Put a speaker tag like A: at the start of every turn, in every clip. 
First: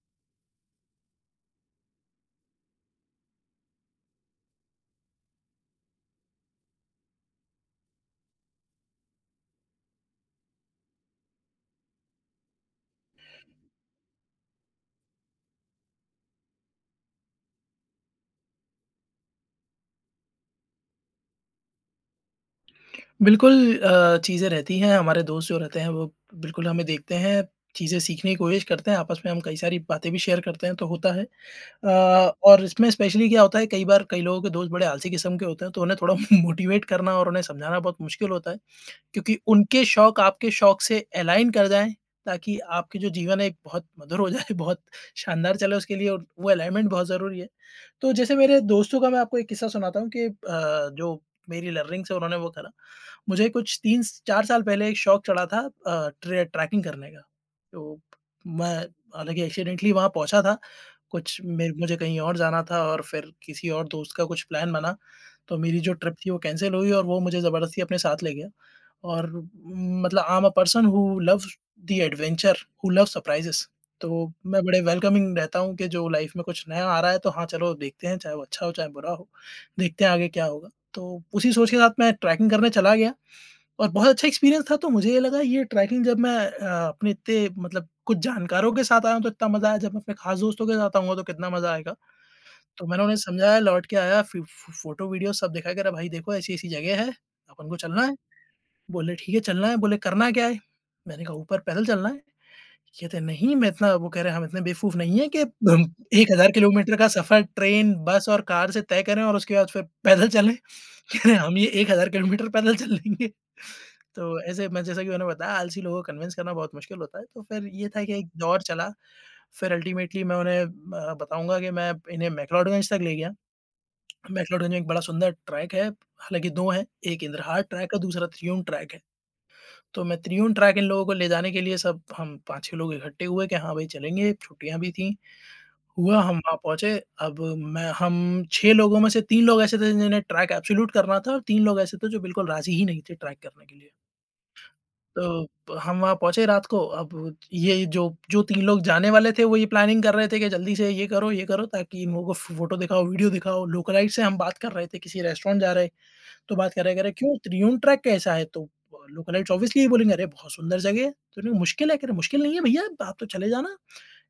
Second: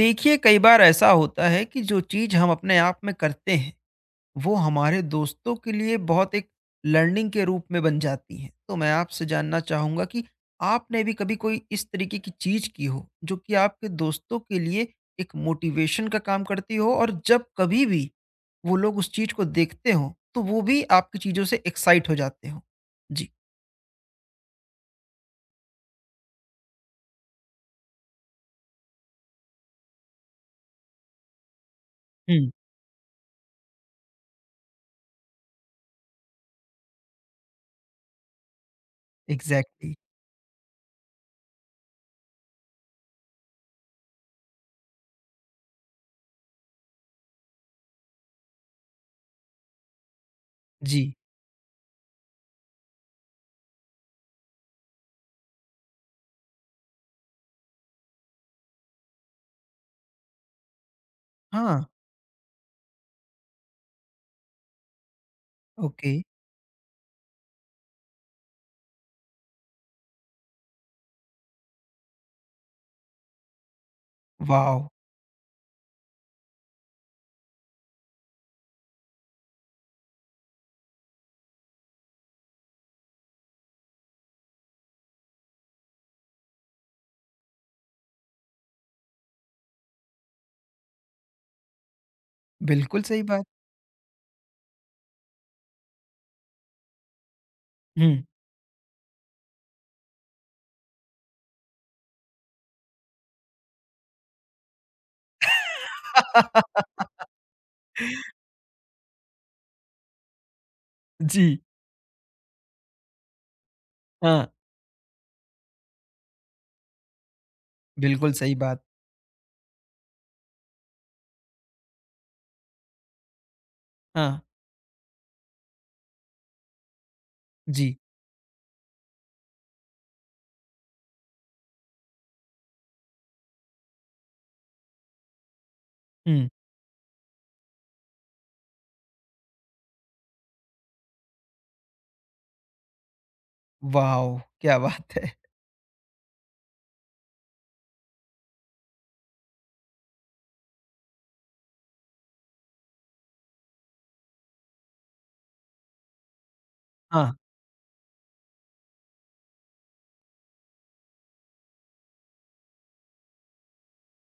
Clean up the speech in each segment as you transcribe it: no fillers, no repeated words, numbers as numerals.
A: देखिए, कई बार ऐसा होता है कि जो चीज़ हम अपने आप में करते हैं वो हमारे दोस्तों के लिए बहुत एक लर्निंग के रूप में बन जाती है। तो मैं आपसे जानना चाहूँगा कि आपने भी कभी कोई इस तरीके की चीज़ की हो जो कि आपके दोस्तों के लिए एक मोटिवेशन का काम करती हो और जब कभी भी वो लोग उस चीज़ को देखते हो तो वो भी आपकी चीज़ों से एक्साइट हो जाते हो। जी।
B: बिल्कुल, चीज़ें रहती हैं, हमारे दोस्त जो रहते हैं वो बिल्कुल हमें देखते हैं, चीज़ें सीखने की कोशिश करते हैं, आपस में हम कई सारी बातें भी शेयर करते हैं तो होता है।
A: हम्म।
B: और इसमें स्पेशली क्या होता है कई बार कई लोगों के दोस्त बड़े आलसी किस्म के होते हैं तो उन्हें थोड़ा मोटिवेट करना और उन्हें समझाना बहुत मुश्किल होता है। क्योंकि उनके
A: एग्जैक्टली।
B: शौक आपके शौक से अलाइन कर जाएँ ताकि आपके जो जीवन है एक बहुत मधुर हो जाए, बहुत शानदार चले उसके लिए और वो अलाइनमेंट बहुत ज़रूरी है। तो जैसे मेरे दोस्तों का मैं आपको एक किस्सा सुनाता हूँ कि
A: जी।
B: जो मेरी लर्निंग से उन्होंने वो करा। मुझे कुछ 3-4 साल पहले एक शौक चढ़ा था, अ, ट्रे ट्रैकिंग करने का। तो मैं हालाँकि एक्सीडेंटली वहाँ पहुँचा था, कुछ मेरे
A: हाँ।
B: मुझे कहीं और जाना था और फिर किसी और दोस्त का कुछ प्लान बना, तो मेरी जो
A: ओके।
B: ट्रिप थी वो कैंसल हुई और वो मुझे ज़बरदस्ती अपने साथ ले गया। और मतलब I am a person who loves the adventure, who loves surprises. तो मैं बड़े
A: वाह।
B: वेलकमिंग रहता हूँ कि जो लाइफ़ में कुछ नया आ रहा है तो हाँ, चलो देखते हैं, चाहे वो अच्छा हो, चाहे बुरा हो, देखते हैं आगे क्या होगा। तो उसी सोच के साथ मैं ट्रैकिंग करने चला गया। और बहुत अच्छा एक्सपीरियंस था तो मुझे ये लगा ये ट्रैकिंग जब मैं अपने इतने मतलब कुछ जानकारों के साथ आया हूँ तो इतना मज़ा आया, जब मैं अपने ख़ास दोस्तों के साथ आऊँगा तो कितना मज़ा आएगा। तो
A: बिल्कुल
B: मैंने उन्हें
A: सही बात।
B: समझाया, लौट के आया, फ़ि फ़ो फ़ोटो वीडियो सब दिखाया कि अरे भाई देखो ऐसी-ऐसी जगह है, अपन को चलना है।
A: हम्म।
B: बोले ठीक है चलना है, बोले करना क्या है? मैंने कहा ऊपर पैदल चलना है। कहते हैं, "नहीं मैं इतना", वो कह रहे हैं, "हम इतने बेवकूफ़ नहीं है कि हम 1000 किलोमीटर का सफ़र ट्रेन, बस और कार से तय करें और उसके बाद फिर पैदल चलें।" कह रहे हैं, "हम
A: जी।
B: ये 1000 किलोमीटर पैदल चल लेंगे।" तो
A: हाँ,
B: ऐसे मैं जैसा कि मैंने बताया आलसी लोगों को कन्विंस करना बहुत मुश्किल होता है, तो फिर ये था कि एक
A: बिल्कुल सही
B: दौर
A: बात।
B: चला, फिर अल्टीमेटली मैं उन्हें, बताऊँगा कि मैं इन्हें मैक्लोडगंज तक ले गया।
A: हाँ,
B: मैक्लोडगंज में एक बड़ा सुंदर ट्रैक है, हालाँकि 2 हैं, एक इंद्रहाट ट्रैक
A: जी।
B: है, दूसरा त्रियुण ट्रैक है। तो मैं त्रियुण ट्रैक इन लोगों को ले जाने के लिए, सब हम 5-6 लोग इकट्ठे हुए कि हाँ भाई चलेंगे, छुट्टियाँ भी थीं। हुआ हम
A: हुँ।
B: वहाँ पहुँचे, अब मैं हम 6 लोगों में से 3 लोग ऐसे थे जिन्हें ट्रैक एब्सोल्यूट करना था और 3 लोग ऐसे थे जो बिल्कुल राज़ी ही नहीं थे ट्रैक करने के लिए।
A: वॉव! क्या बात है।
B: तो हम वहाँ पहुँचे रात को, अब ये जो जो 3 लोग जाने वाले थे वो ये प्लानिंग कर रहे थे कि जल्दी से ये करो ताकि इन लोगों को फ़ोटो दिखाओ, वीडियो दिखाओ। लोकेलाइट से हम बात कर रहे थे, किसी रेस्टोरेंट जा रहे, तो बात कर रहे कह रहे
A: हाँ।
B: क्यों त्रियुण ट्रैक कैसा है? तो लोकलाइट्स ऑब्वियसली ये बोलेंगे अरे बहुत सुंदर जगह है। तो उन्हें मुश्किल है? कह रहे मुश्किल नहीं है भैया, आप तो चले जाना।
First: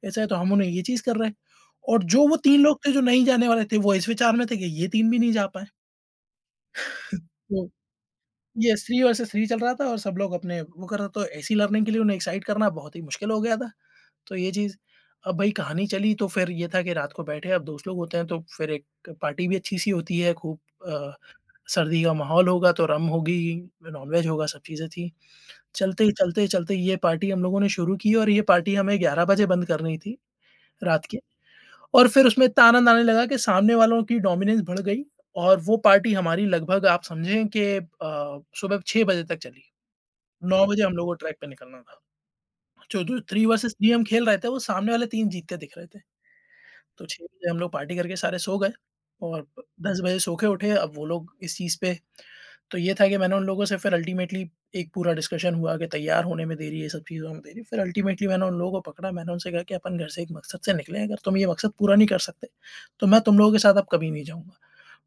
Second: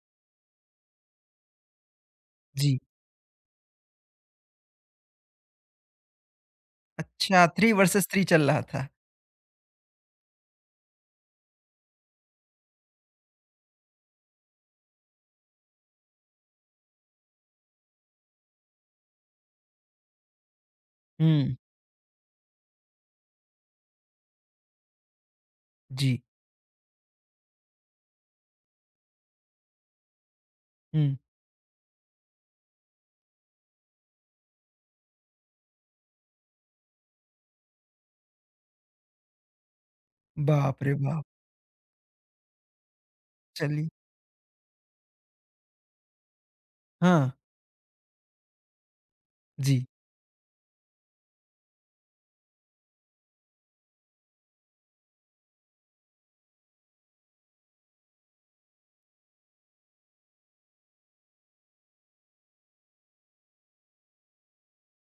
B: ऐसा है तो हम उन्हें ये चीज़ कर रहे हैं। और जो वो 3
A: जी,
B: लोग थे जो नहीं जाने वाले थे वो इस विचार में थे कि ये 3 भी नहीं जा पाए।
A: अच्छा, 3
B: तो
A: वर्सेस 3 चल रहा
B: यस,
A: था।
B: 3 वर्सेस 3 चल रहा था और सब लोग अपने वो कर रहे, तो ऐसी लर्निंग के लिए उन्हें एक्साइट करना बहुत ही मुश्किल हो गया था। तो ये चीज़, अब भई कहानी चली तो फिर ये था कि रात को बैठे, अब दोस्त लोग होते हैं तो फिर एक पार्टी भी अच्छी-सी होती है, खूब, अ,
A: हुँ।
B: सर्दी का माहौल होगा तो रम होगी, नॉन-वेज होगा, सब चीज़ें थी। चलते ही,
A: जी।
B: चलते ही, चलते ही ये पार्टी हम लोगों ने शुरू की और ये पार्टी हमें 11 बजे बंद करनी थी, रात
A: हुँ।
B: के। और फिर उसमें इतना आनंद आने लगा कि सामने वालों की डोमिनेंस बढ़ गई और वो पार्टी हमारी लगभग आप समझें कि सुबह 6 बजे तक चली। 9
A: बाप
B: बजे हम
A: रे
B: लोगों को
A: बाप!
B: ट्रैक पे निकलना था। जो जो 3 वर्सेस
A: चलिए।
B: 3 हम खेल रहे थे, वो सामने वाले 3 जीतते दिख रहे थे। तो 6
A: हाँ।
B: बजे हम लोग पार्टी करके सारे सो गए और
A: जी।
B: 10 बजे सो के उठे। अब वो लोग इस चीज़ पे, तो ये था कि मैंने उन लोगों से फिर अल्टीमेटली एक पूरा डिस्कशन हुआ कि तैयार होने में देरी है, ये सब चीज़ों में देरी है। फिर अल्टीमेटली मैंने उन लोगों को पकड़ा, मैंने उनसे कहा कि अपन घर से एक मकसद से निकले हैं, अगर तुम ये मकसद पूरा नहीं कर सकते, तो मैं तुम लोगों के साथ अब कभी नहीं जाऊँगा।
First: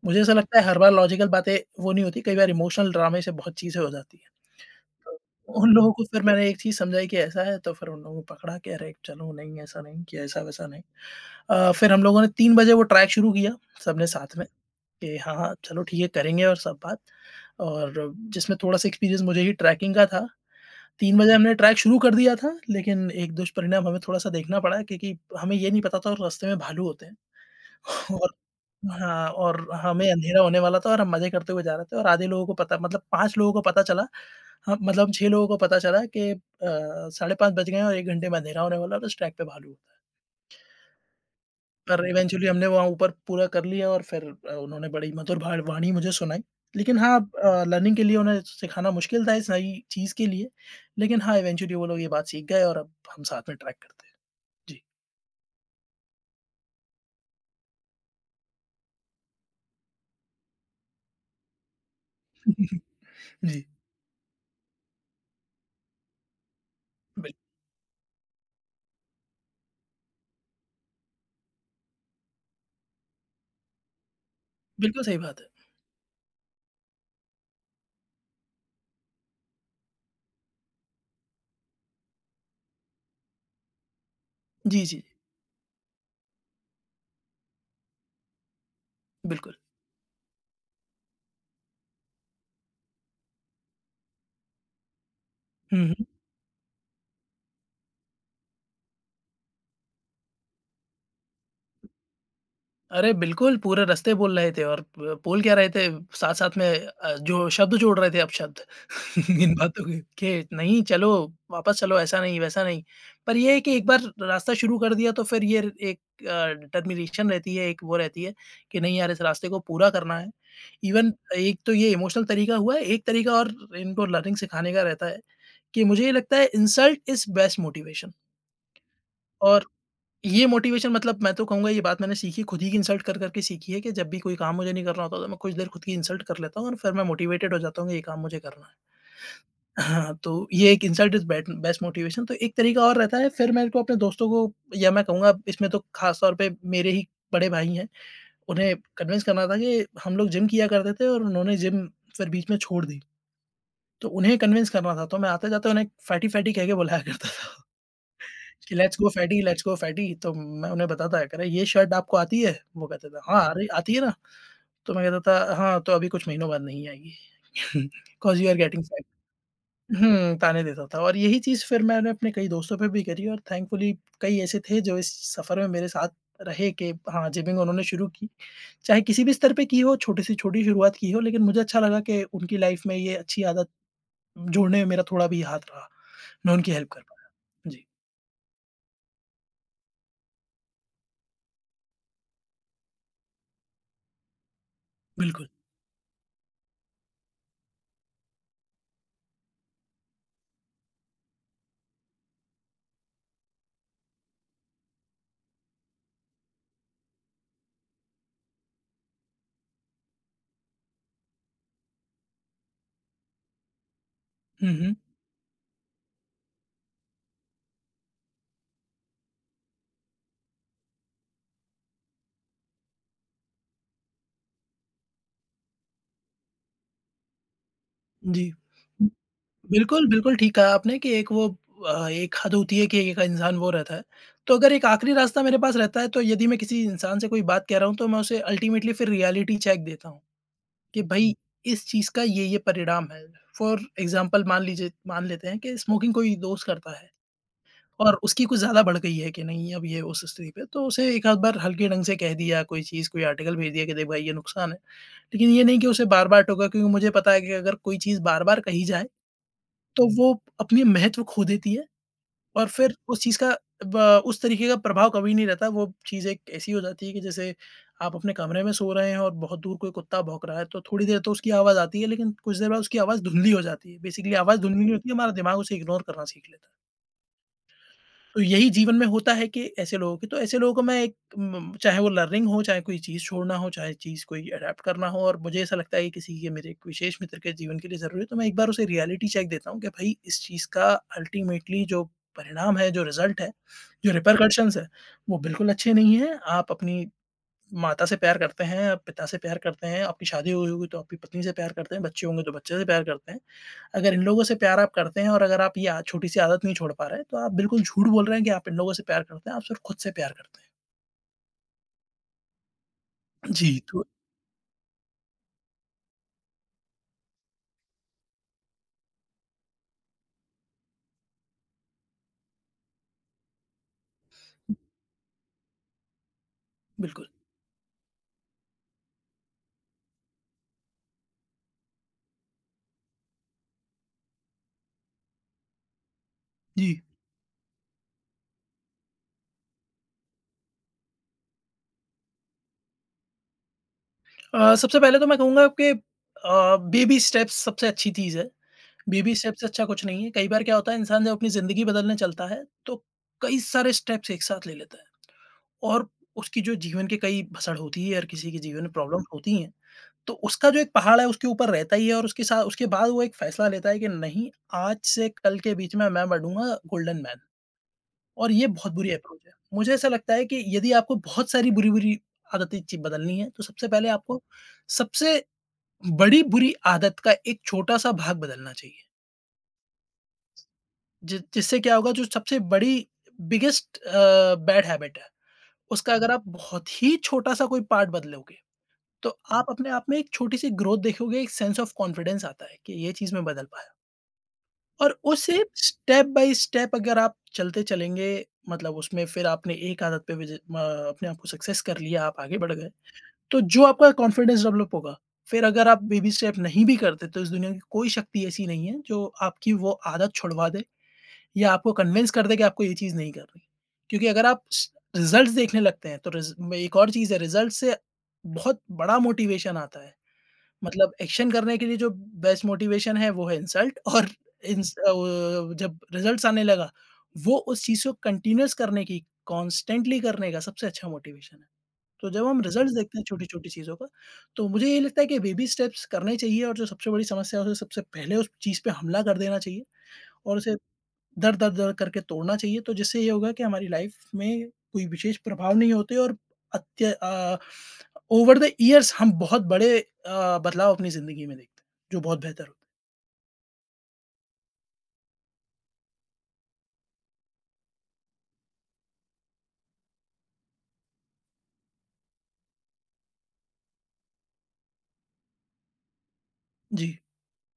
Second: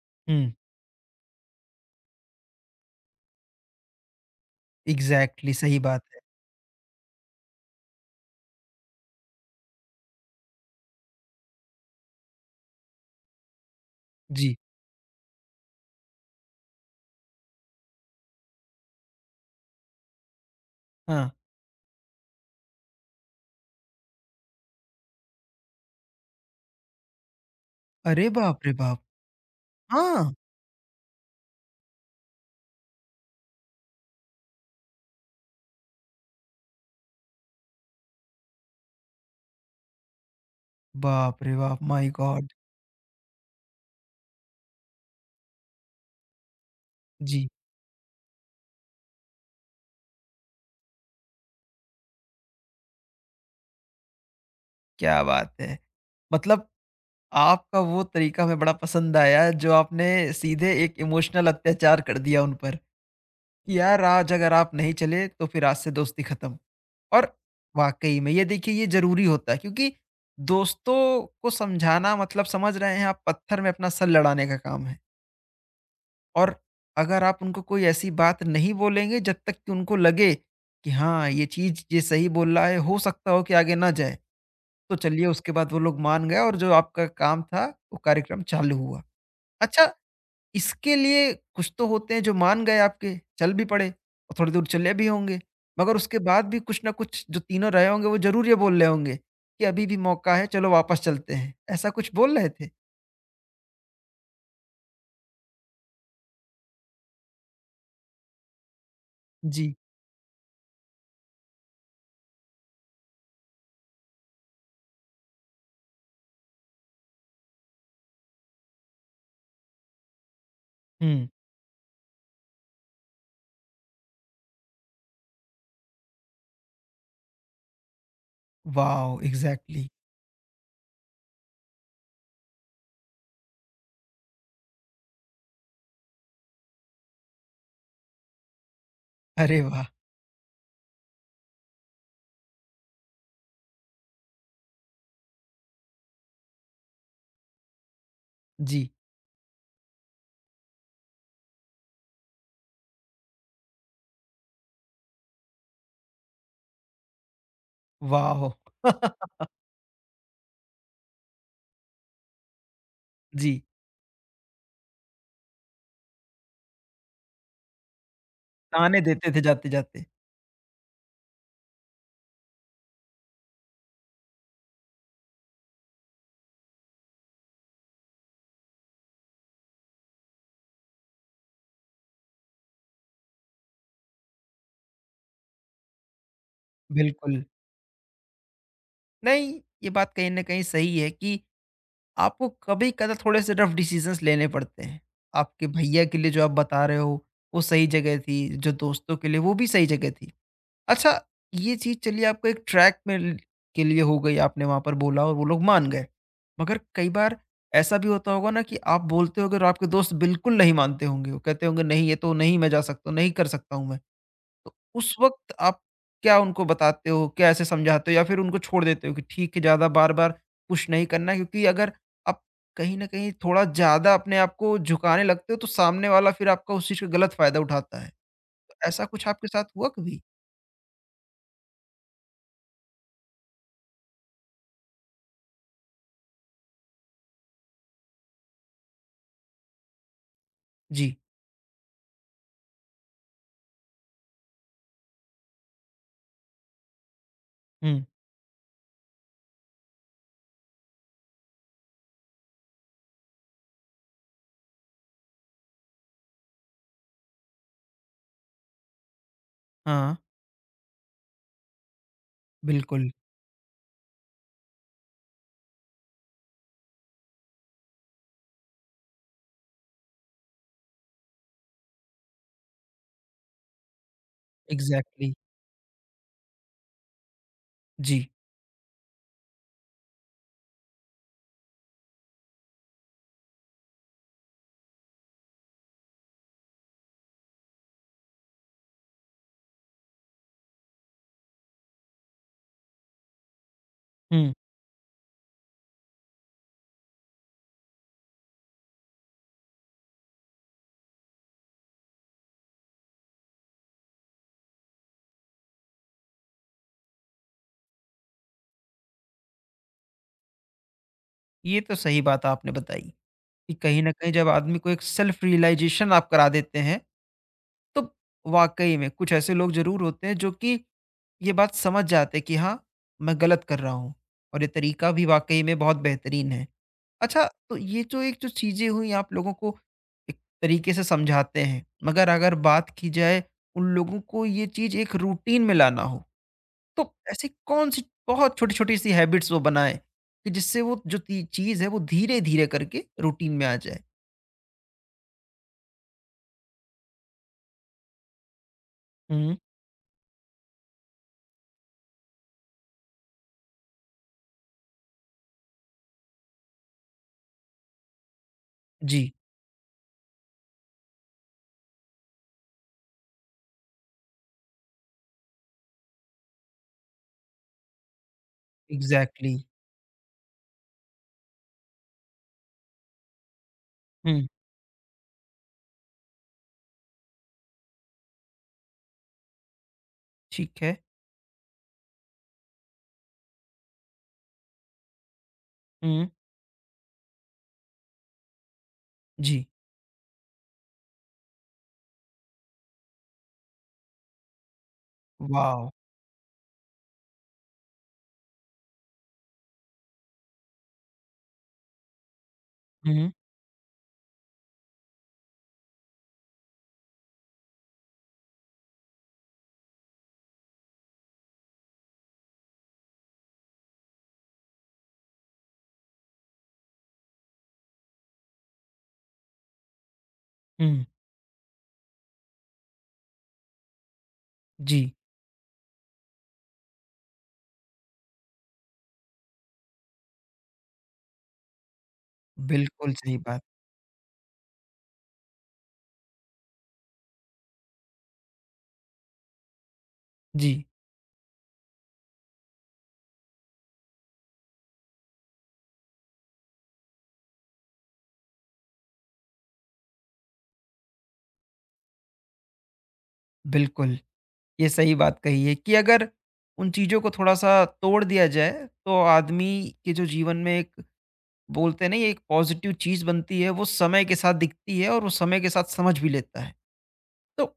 B: मुझे ऐसा
A: हुँ।
B: लगता है हर बार लॉजिकल बातें वो नहीं होती, कई बार इमोशनल ड्रामे से बहुत चीज़ें हो जाती हैं। तो
A: इग्ज़ैक्टली
B: उन
A: सही
B: लोगों
A: बात
B: को
A: है।
B: फिर मैंने एक चीज़ समझाई कि ऐसा है, तो फिर उन लोगों को पकड़ा कि अरे चलो नहीं ऐसा नहीं कि ऐसा-वैसा नहीं। फिर हम लोगों ने 3 बजे वो ट्रैक शुरू किया सबने साथ में
A: जी।
B: कि हाँ, हाँ, चलो ठीक है करेंगे और सब बात, और जिसमें थोड़ा-सा एक्सपीरियंस मुझे ही ट्रैकिंग का था। 3
A: हाँ।
B: बजे हमने ट्रैक शुरू कर दिया था, लेकिन एक दुष्परिणाम हमें थोड़ा-सा देखना पड़ा क्योंकि हमें ये नहीं पता था और रास्ते में भालू होते हैं।
A: अरे
B: और
A: बाप रे बाप!
B: हाँ, और हमें
A: हाँ,
B: अँधेरा होने वाला था और हम मज़े करते हुए जा रहे थे और आधे लोगों को पता, मतलब 5 लोगों को पता चला हाँ, मतलब 6 लोगों को पता चला कि साढ़े 5 बज गए हैं और 1 घंटे में अँधेरा होने वाला है और उस ट्रैक पे भालू होता है।
A: बाप रे बाप!
B: पर
A: माय
B: इवेंचुअली
A: गॉड!
B: हमने वहाँ ऊपर पूरा कर लिया और फिर उन्होंने बड़ी मधुर भा वाणी मुझे सुनाई। लेकिन हाँ,
A: जी,
B: लर्निंग के लिए उन्हें सिखाना मुश्किल था इस नई चीज़ के लिए। लेकिन हाँ, इवेंचुअली वो लोग ये बात सीख गए और अब हम साथ में ट्रैक करते हैं। जी।
A: क्या बात है। मतलब, आपका वो तरीका हमें बड़ा पसंद आया जो आपने सीधे एक इमोशनल अत्याचार कर दिया उन पर।
B: जी,
A: कि यार, आज अगर आप नहीं चले तो फिर आज से दोस्ती खत्म। और
B: बिल
A: वाकई में ये देखिए, ये जरूरी होता है, क्योंकि दोस्तों को समझाना मतलब, समझ रहे हैं आप, पत्थर में अपना सर लड़ाने का काम है।
B: बिल्कुल सही बात है।
A: और अगर आप उनको कोई ऐसी बात नहीं बोलेंगे जब तक कि उनको लगे कि हाँ, ये चीज, ये सही बोल रहा है, हो सकता हो कि आगे ना जाए।
B: जी,
A: तो
B: जी,
A: चलिए, उसके बाद वो लोग मान गए और जो आपका काम था वो कार्यक्रम चालू हुआ।
B: बिल्कुल।
A: अच्छा, इसके लिए कुछ तो होते हैं जो मान गए आपके, चल भी पड़े और थोड़ी दूर चले भी होंगे।
B: हुँ,
A: मगर
B: हुँ।
A: उसके बाद भी कुछ ना कुछ जो तीनों रहे होंगे वो ज़रूर ये बोल रहे होंगे कि अभी भी मौका है, चलो वापस चलते हैं। ऐसा कुछ बोल रहे थे?
B: अरे बिल्कुल, पूरे रास्ते बोल रहे थे और ब बोल क्या रहे थे, साथ-साथ में, जो शब्द जोड़ रहे थे अपशब्द इन
A: जी।
B: बातों के कि नहीं चलो, वापस चलो, ऐसा नहीं, वैसा नहीं। पर ये है कि एक बार रास्ता शुरू कर दिया तो फिर ये एक, डिटर्मिनेशन रहती है, एक वो रहती है कि नहीं यार इस रास्ते को पूरा करना है। इवन
A: हुँ।
B: एक तो ये इमोशनल तरीका हुआ है, एक तरीका और इनको लर्निंग सिखाने का रहता है कि मुझे ये लगता है insult is best motivation.
A: Wow!
B: और
A: एग्ज़ैक्टली।
B: ये मोटिवेशन मतलब मैं तो कहूँगा ये बात मैंने सीखी, खुद ही की इंसल्ट कर कर के सीखी है कि जब भी कोई काम मुझे नहीं करना होता तो मैं कुछ देर खुद की इंसल्ट कर लेता हूँ और फिर मैं मोटिवेटेड हो जाता हूँ कि ये काम मुझे करना है।
A: अरे वाह!
B: हाँ, तो ये एक insult is bet best motivation, तो एक तरीका और रहता है फिर मेरे को अपने दोस्तों को, या मैं कहूँगा इसमें तो ख़ास तौर पे मेरे ही बड़े भाई हैं, उन्हें
A: जी।
B: कन्विंस करना था कि हम लोग जिम किया करते थे और उन्होंने जिम फिर बीच में छोड़ दी। तो उन्हें कन्विंस करना था तो मैं आते-जाते उन्हें फैटी-फैटी कह के बुलाया करता था।
A: वॉव!
B: कि let's go fatty let's go fatty, तो मैं उन्हें बताता है, कह रहा है, "ये शर्ट आपको आती है?" वो कहता था, "हाँ,
A: जी।
B: अरे आती है ना।" तो मैं कहता था, "हाँ, तो अभी कुछ महीनों बाद नहीं आएगी, 'कॉज़ यू आर गेटिंग
A: ताने
B: फैट।'"
A: देते थे जाते-जाते।
B: हुँ, ताने देता था और यही चीज़ फिर मैंने अपने कई दोस्तों पे भी करी और थैंकफुली कई ऐसे थे जो इस सफ़र में मेरे साथ रहे कि हाँ, जिमिंग उन्होंने शुरू की। चाहे किसी भी स्तर पे की हो, छोटी से छोटी शुरुआत की हो, लेकिन मुझे अच्छा लगा कि उनकी लाइफ़ में ये अच्छी आदत जोड़ने में मेरा थोड़ा भी हाथ रहा। मैं उनकी हेल्प कर
A: बिल्कुल।
B: पाया। जी,
A: नहीं, ये बात कहीं न कहीं सही है कि आपको कभी कदा थोड़े से रफ डिसीजंस लेने पड़ते हैं।
B: बिल्कुल।
A: आपके भैया के लिए जो आप बता रहे हो, वो सही जगह थी, जो दोस्तों के लिए वो भी सही जगह थी। अच्छा, ये चीज़ चलिए आपको एक ट्रैक में ल के लिए हो गई, आपने वहाँ पर बोला और वो लोग मान गए। मगर कई बार ऐसा भी होता होगा ना कि आप बोलते होगे और आपके दोस्त बिल्कुल नहीं मानते होंगे, वो कहते होंगे नहीं, ये तो नहीं, मैं जा सकता हूँ, नहीं कर सकता हूँ मैं।
B: हुँ,
A: तो
B: हुँ।
A: उस वक़्त आप क्या उनको बताते हो? कैसे समझाते हो, या फिर उनको छोड़ देते हो कि ठीक है, ज़्यादा बार-बार पुश नहीं करना है, क्योंकि अगर आप कहीं न कहीं थोड़ा ज़्यादा अपने आप को झुकाने लगते हो तो सामने वाला फिर आपका, उस चीज़ का गलत फ़ायदा उठाता है।
B: जी।
A: तो ऐसा कुछ आपके साथ हुआ
B: बिल्कुल,
A: कभी?
B: बिल्कुल ठीक कहा आपने कि एक वो, एक हद होती है कि एक इंसान वो रहता है। तो अगर एक आखिरी रास्ता मेरे पास रहता है तो यदि मैं किसी इंसान से कोई बात कह रहा हूँ तो मैं उसे अल्टीमेटली फिर रियलिटी चेक देता हूँ कि हुँ।
A: जी।
B: भई इस चीज़ का ये-ये परिणाम है। फॉर एग्ज़ाम्पल मान लीजिए, मान लेते हैं कि स्मोकिंग कोई दोस्त करता है
A: हुँ।
B: और उसकी कुछ ज़्यादा बढ़ गई है कि नहीं अब ये उस स्थिति पे, तो उसे एक आध बार हल्के ढंग से कह दिया कोई चीज़, कोई आर्टिकल भेज दिया कि देख भाई ये नुकसान है। लेकिन ये नहीं कि उसे बार-बार टोका क्योंकि मुझे पता है कि अगर कोई चीज़ बार-बार कही जाए तो
A: हाँ,
B: वो अपने महत्व खो देती है और फिर
A: बिल्कुल।
B: उस चीज़ का ब उस तरीके का प्रभाव कभी नहीं रहता। वो चीज़ एक ऐसी हो जाती है कि जैसे आप अपने कमरे में सो रहे हैं और बहुत दूर कोई कुत्ता भौंक रहा है, तो थोड़ी देर तो उसकी आवाज़ आती है, लेकिन कुछ देर बाद उसकी आवाज़ धुंधली हो जाती है। बेसिकली आवाज़ धुंधली नहीं होती है, हमारा
A: एग्ज़ैक्टली।
B: दिमाग उसे इग्नोर करना सीख लेता है।
A: जी।
B: तो यही जीवन में होता है कि ऐसे लोगों को मैं चाहे वो लर्निंग हो चाहे कोई चीज़ छोड़ना हो चाहे चीज़ कोई अडेप्ट करना हो और मुझे ऐसा लगता है कि किसी के मेरे एक विशेष मित्र के जीवन के लिए ज़रूरी है तो मैं एक बार उसे रियलिटी चेक देता हूँ कि भाई इस चीज़ का अल्टीमेटली जो परिणाम है, जो रिजल्ट है, जो
A: हुँ।
B: रिपरकशंस है, वो बिल्कुल अच्छे नहीं है। आप अपनी माता से प्यार करते हैं, आप पिता से प्यार करते हैं, आपकी शादी हुई होगी तो आपकी पत्नी से प्यार करते हैं, बच्चे होंगे तो बच्चे से प्यार करते हैं। अगर इन लोगों से प्यार आप करते हैं और अगर आप ये आ छोटी-सी आदत नहीं छोड़ पा रहे हैं, तो आप बिल्कुल झूठ बोल रहे हैं कि आप इन लोगों से प्यार करते हैं, आप सिर्फ़ खुद से प्यार करते हैं।
A: ये तो सही बात आपने बताई कि
B: जी,
A: कहीं
B: तो
A: न कहीं जब आदमी को एक सेल्फ रियलाइज़ेशन आप करा देते हैं, तो वाक़ई में कुछ ऐसे लोग ज़रूर होते हैं जो कि ये बात समझ जाते कि हाँ, मैं गलत कर रहा हूँ, और ये तरीका भी वाक़ई में बहुत बेहतरीन है।
B: बिल्कुल।
A: अच्छा, तो ये जो एक जो चीज़ें हुई, आप लोगों को एक तरीके से समझाते हैं, मगर अगर बात की जाए उन लोगों को ये चीज़ एक रूटीन में लाना हो,
B: जी,
A: तो ऐसी कौन-सी बहुत छोटी-छोटी सी हैबिट्स वो बनाएँ कि जिससे वो जो ती चीज़ है वो धीरे-धीरे करके रूटीन में आ जाए?
B: सबसे पहले तो मैं कहूँगा कि बेबी स्टेप्स सबसे अच्छी चीज़ है। बेबी स्टेप
A: हुँ।
B: से अच्छा कुछ नहीं है। कई बार क्या होता है इंसान जब अपनी ज़िंदगी बदलने चलता है, तो कई सारे स्टेप्स एक साथ ले लेता है और उसकी जो जीवन के कई भसड़ होती है, हर किसी के जीवन में प्रॉब्लम
A: जी,
B: होती हैं। तो उसका जो एक पहाड़ है उसके ऊपर रहता ही है और उसके साथ उसके बाद वो एक फैसला लेता है कि नहीं, आज से कल के बीच में मैं बनूंगा गोल्डन मैन। और ये बहुत बुरी अप्रोच है।
A: एग्ज़ैक्टली।
B: मुझे ऐसा लगता है कि यदि आपको बहुत सारी बुरी बुरी आदतें बदलनी है तो सबसे पहले आपको
A: हुँ।
B: सबसे बड़ी बुरी आदत का एक छोटा सा भाग बदलना चाहिए।
A: ठीक है।
B: जिससे क्या होगा, जो सबसे बड़ी बिगेस्ट बैड हैबिट है, उसका
A: हुँ,
B: अगर आप बहुत ही छोटा सा कोई पार्ट बदलोगे, तो
A: जी।
B: आप अपने आप में एक छोटी सी ग्रोथ देखोगे। एक सेंस ऑफ कॉन्फिडेंस आता है कि ये चीज मैं बदल पाया और उसे
A: वॉव!
B: स्टेप बाय स्टेप अगर आप चलते चलेंगे, मतलब उसमें फिर आपने एक आदत पे विजय म अपने आप को सक्सेस कर लिया, आप आगे बढ़ गए,
A: हुँ,
B: तो जो आपका कॉन्फिडेंस डेवलप होगा, फिर अगर आप बेबी स्टेप नहीं भी करते, तो इस दुनिया की कोई शक्ति ऐसी नहीं है जो आपकी वो आदत छुड़वा दे या आपको कन्विंस कर दे कि आपको ये चीज़ नहीं करनी। क्योंकि अगर आप स रिज़ल्ट्स देखने लगते हैं, तो रिज़ म एक और चीज़ है, रिज़ल्ट से बहुत बड़ा मोटिवेशन आता है।
A: हुँ।
B: मतलब एक्शन करने के लिए जो बेस्ट मोटिवेशन है वो है इंसल्ट और
A: जी।
B: वो जब रिजल्ट्स आने लगा, वो उस चीज़ को कंटिन्यूअस करने की, कॉन्स्टेंटली करने का सबसे अच्छा मोटिवेशन है। तो जब हम रिजल्ट्स
A: बिल्कुल
B: देखते हैं
A: सही बात।
B: छोटी-छोटी चीज़ों का, तो मुझे ये लगता है कि बेबी स्टेप्स करने चाहिए और जो सबसे बड़ी समस्या है उसे सबसे पहले उस चीज़ पे हमला कर देना चाहिए और उसे
A: जी,
B: दर करके तोड़ना चाहिए। तो जिससे ये होगा कि हमारी लाइफ में कोई विशेष प्रभाव नहीं होते और अत्य अ, ओवर द इयर्स हम बहुत बड़े बदलाव अपनी ज़िंदगी में देखते हैं, जो बहुत बेहतर होते
A: बिल्कुल, ये सही बात कही है कि अगर उन चीज़ों को थोड़ा-सा तोड़ दिया जाए, तो आदमी के जो जीवन में एक, बोलते हैं ना, ये एक पॉज़िटिव चीज़ बनती है, वो समय के साथ दिखती है और वो समय के साथ समझ भी लेता है।
B: हैं। जी।
A: तो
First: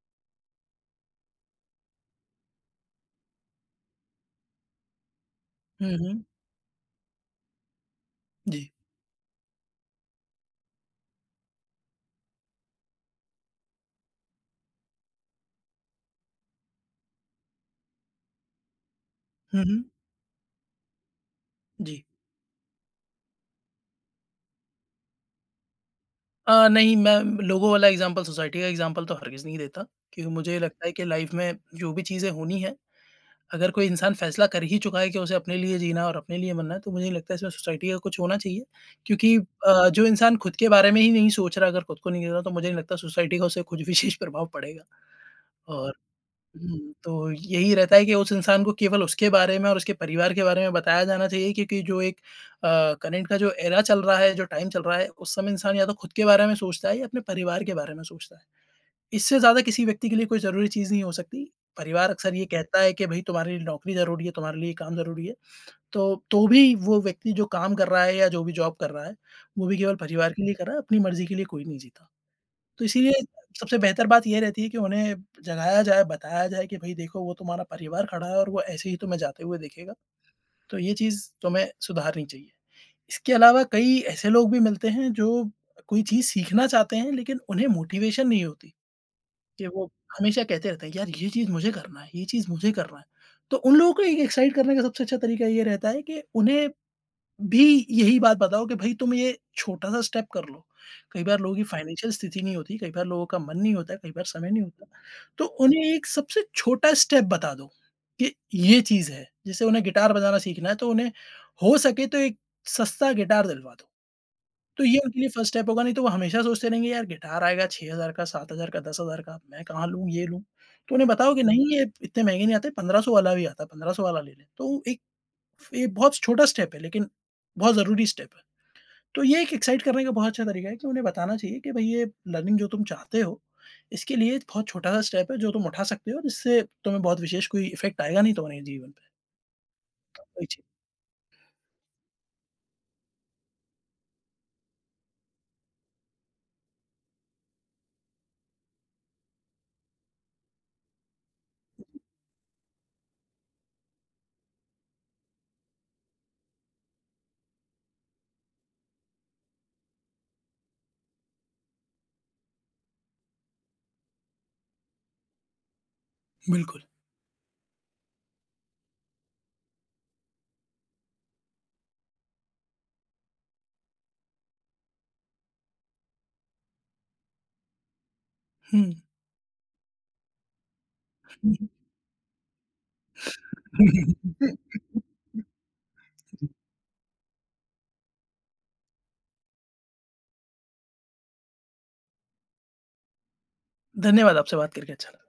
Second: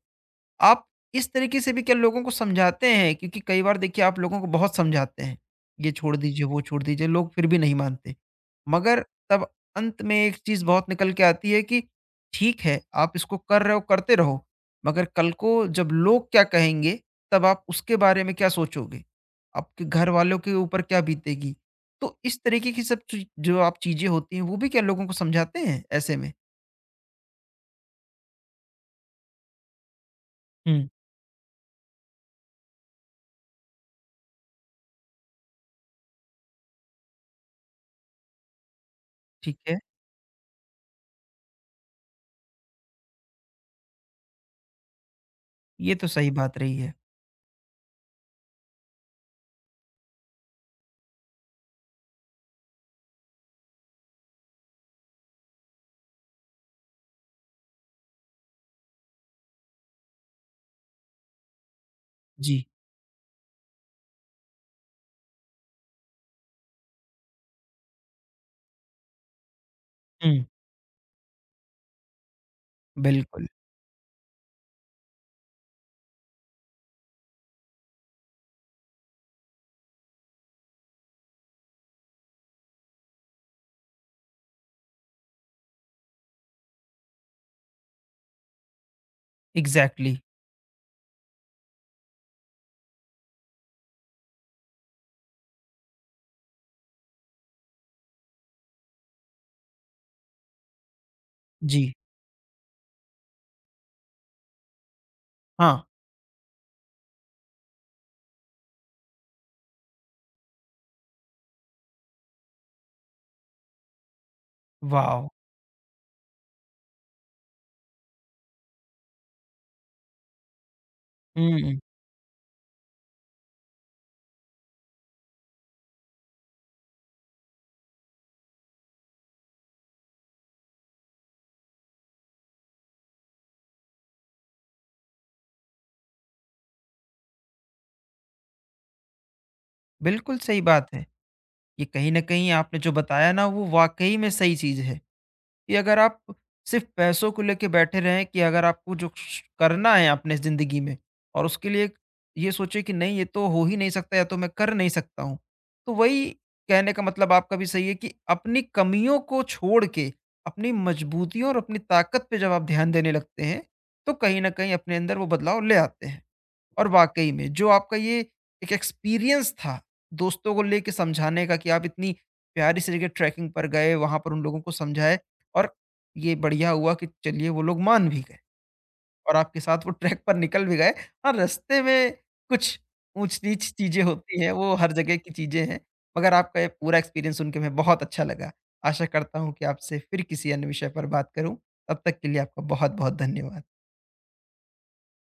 A: आप इस तरीके से भी क्या लोगों को समझाते हैं? क्योंकि कई बार देखिए, आप लोगों को बहुत समझाते हैं, ये
B: हुँ,
A: छोड़
B: हुँ।
A: दीजिए, वो छोड़ दीजिए, लोग फिर भी नहीं मानते।
B: जी।
A: मगर तब अंत में एक चीज़ बहुत निकल के आती है कि ठीक है, आप इसको कर रहे हो, करते रहो, मगर कल को जब लोग क्या कहेंगे, तब आप उसके बारे में क्या सोचोगे?
B: हुँ, हुँ।
A: आपके घर वालों के ऊपर क्या बीतेगी?
B: जी।
A: तो इस तरीके की सब चीज़ जो आप, चीज़ें होती हैं, वो भी क्या लोगों को समझाते हैं ऐसे में?
B: नहीं, मैं लोगों वाला एग्ज़ाम्पल, सोसाइटी का एग्ज़ाम्पल तो हरगिज़ नहीं देता, क्योंकि मुझे लगता
A: हुँ।
B: है कि लाइफ में जो भी चीज़ें होनी है, अगर कोई इंसान फ़ैसला कर ही चुका है कि उसे अपने लिए जीना और अपने लिए मरना है, तो मुझे नहीं लगता है इसमें सोसाइटी का कुछ होना चाहिए। क्योंकि
A: ठीक है,
B: जो इंसान खुद के बारे में ही नहीं सोच रहा, अगर खुद को नहीं देख रहा, तो मुझे नहीं लगता सोसाइटी का उसे कुछ विशेष प्रभाव पड़ेगा। और
A: ये तो सही बात रही है।
B: तो यही रहता है कि उस इंसान को केवल उसके बारे में और उसके परिवार के बारे में बताया जाना चाहिए। क्योंकि जो एक करंट का जो एरा चल रहा है, जो टाइम चल रहा है, उस समय इंसान या तो खुद के बारे में सोचता है या अपने परिवार के बारे में सोचता है। इससे ज़्यादा किसी व्यक्ति के लिए कोई ज़रूरी चीज़ नहीं हो सकती। परिवार अक्सर ये
A: जी।
B: कहता है कि भई तुम्हारे लिए नौकरी ज़रूरी है, तुम्हारे लिए काम ज़रूरी है। तो भी वो व्यक्ति जो काम कर रहा है या जो भी जॉब कर रहा है, वो भी केवल परिवार
A: हुँ।
B: के लिए कर रहा है, अपनी मर्ज़ी के लिए कोई नहीं जीता। तो इसीलिए
A: बिल्कुल।
B: सबसे बेहतर बात ये रहती है कि उन्हें जगाया जाए, बताया जाए कि भई देखो वो तुम्हारा परिवार खड़ा है और वो ऐसे ही तुम्हें जाते हुए देखेगा। तो ये चीज़ तुम्हें सुधारनी चाहिए। इसके अलावा कई ऐसे लोग भी मिलते हैं जो कोई चीज़ सीखना चाहते हैं लेकिन उन्हें मोटिवेशन नहीं होती। कि वो
A: एग्ज़ैक्टली।
B: हमेशा कहते रहते हैं, "यार ये चीज़ मुझे करना है, ये चीज़ मुझे करना है।" तो उन लोगों को एक एक्साइट करने का सबसे अच्छा तरीका ये रहता है कि उन्हें भी यही बात बताओ कि भाई तुम ये छोटा-सा स्टेप कर लो। कई बार लोगों की
A: जी।
B: फाइनेंशियल स्थिति नहीं होती, कई बार लोगों का मन नहीं होता, कई बार समय नहीं होता। तो
A: हाँ।
B: उन्हें एक सबसे छोटा स्टेप बता दो कि ये चीज़ है। जैसे उन्हें गिटार बजाना सीखना है तो उन्हें हो सके तो एक सस्ता गिटार दिलवा दो। तो ये उनके
A: वॉव!
B: लिए फर्स्ट स्टेप होगा, नहीं तो वो हमेशा सोचते रहेंगे, यार गिटार आएगा 6,000 का, 7,000 का, 10,000 का, मैं कहाँ लूँ, ये लूँ। तो उन्हें बताओ कि नहीं,
A: हुँ,
B: ये इतने महँगे नहीं आते, 1500 वाला भी आता है, 1500 वाला ले लें। तो एक ये बहुत छोटा स्टेप है लेकिन बहुत ज़रूरी स्टेप है। तो ये एक एक्साइट करने का बहुत अच्छा तरीका है कि उन्हें बताना चाहिए कि भई ये लर्निंग जो तुम चाहते हो, इसके लिए एक बहुत छोटा-सा स्टेप है जो तुम उठा सकते हो और इससे तुम्हें बहुत विशेष कोई इफ़ेक्ट आएगा नहीं तुम्हारे जीवन
A: बिल्कुल
B: पे।
A: सही
B: जी,
A: बात है। ये कहीं न कहीं आपने जो बताया ना, वो वाक़ई में सही चीज़ है, कि अगर आप सिर्फ़ पैसों को लेके बैठे रहें कि अगर आपको जो श करना है अपने ज़िंदगी में और उसके लिए ये सोचे कि नहीं, ये तो हो ही नहीं सकता, या तो मैं कर नहीं सकता हूँ। तो वही कहने का मतलब आपका भी सही है कि अपनी कमियों को छोड़ के अपनी मजबूतियों और अपनी ताकत पे जब आप ध्यान देने लगते हैं, तो कहीं न कहीं अपने अंदर वो बदलाव ले आते हैं।
B: बिल्कुल।
A: और वाक़ई में जो आपका ये एक एक्सपीरियंस था, दोस्तों को लेके समझाने का, कि आप इतनी प्यारी सी जगह ट्रैकिंग पर गए, वहाँ पर उन लोगों को समझाए, और ये बढ़िया हुआ कि चलिए वो लोग मान भी गए
B: हुँ।
A: और आपके साथ वो ट्रैक पर निकल भी गए। हाँ, रास्ते में कुछ ऊँच-नीच चीज़ें होती हैं, वो हर जगह की चीज़ें हैं, मगर आपका ये पूरा एक्सपीरियंस सुन के मैं बहुत अच्छा लगा। आशा करता हूँ कि आपसे फिर किसी अन्य विषय पर बात करूँ। तब तक के लिए आपका बहुत-बहुत धन्यवाद।
B: धन्यवाद, आपसे बात करके अच्छा लगा।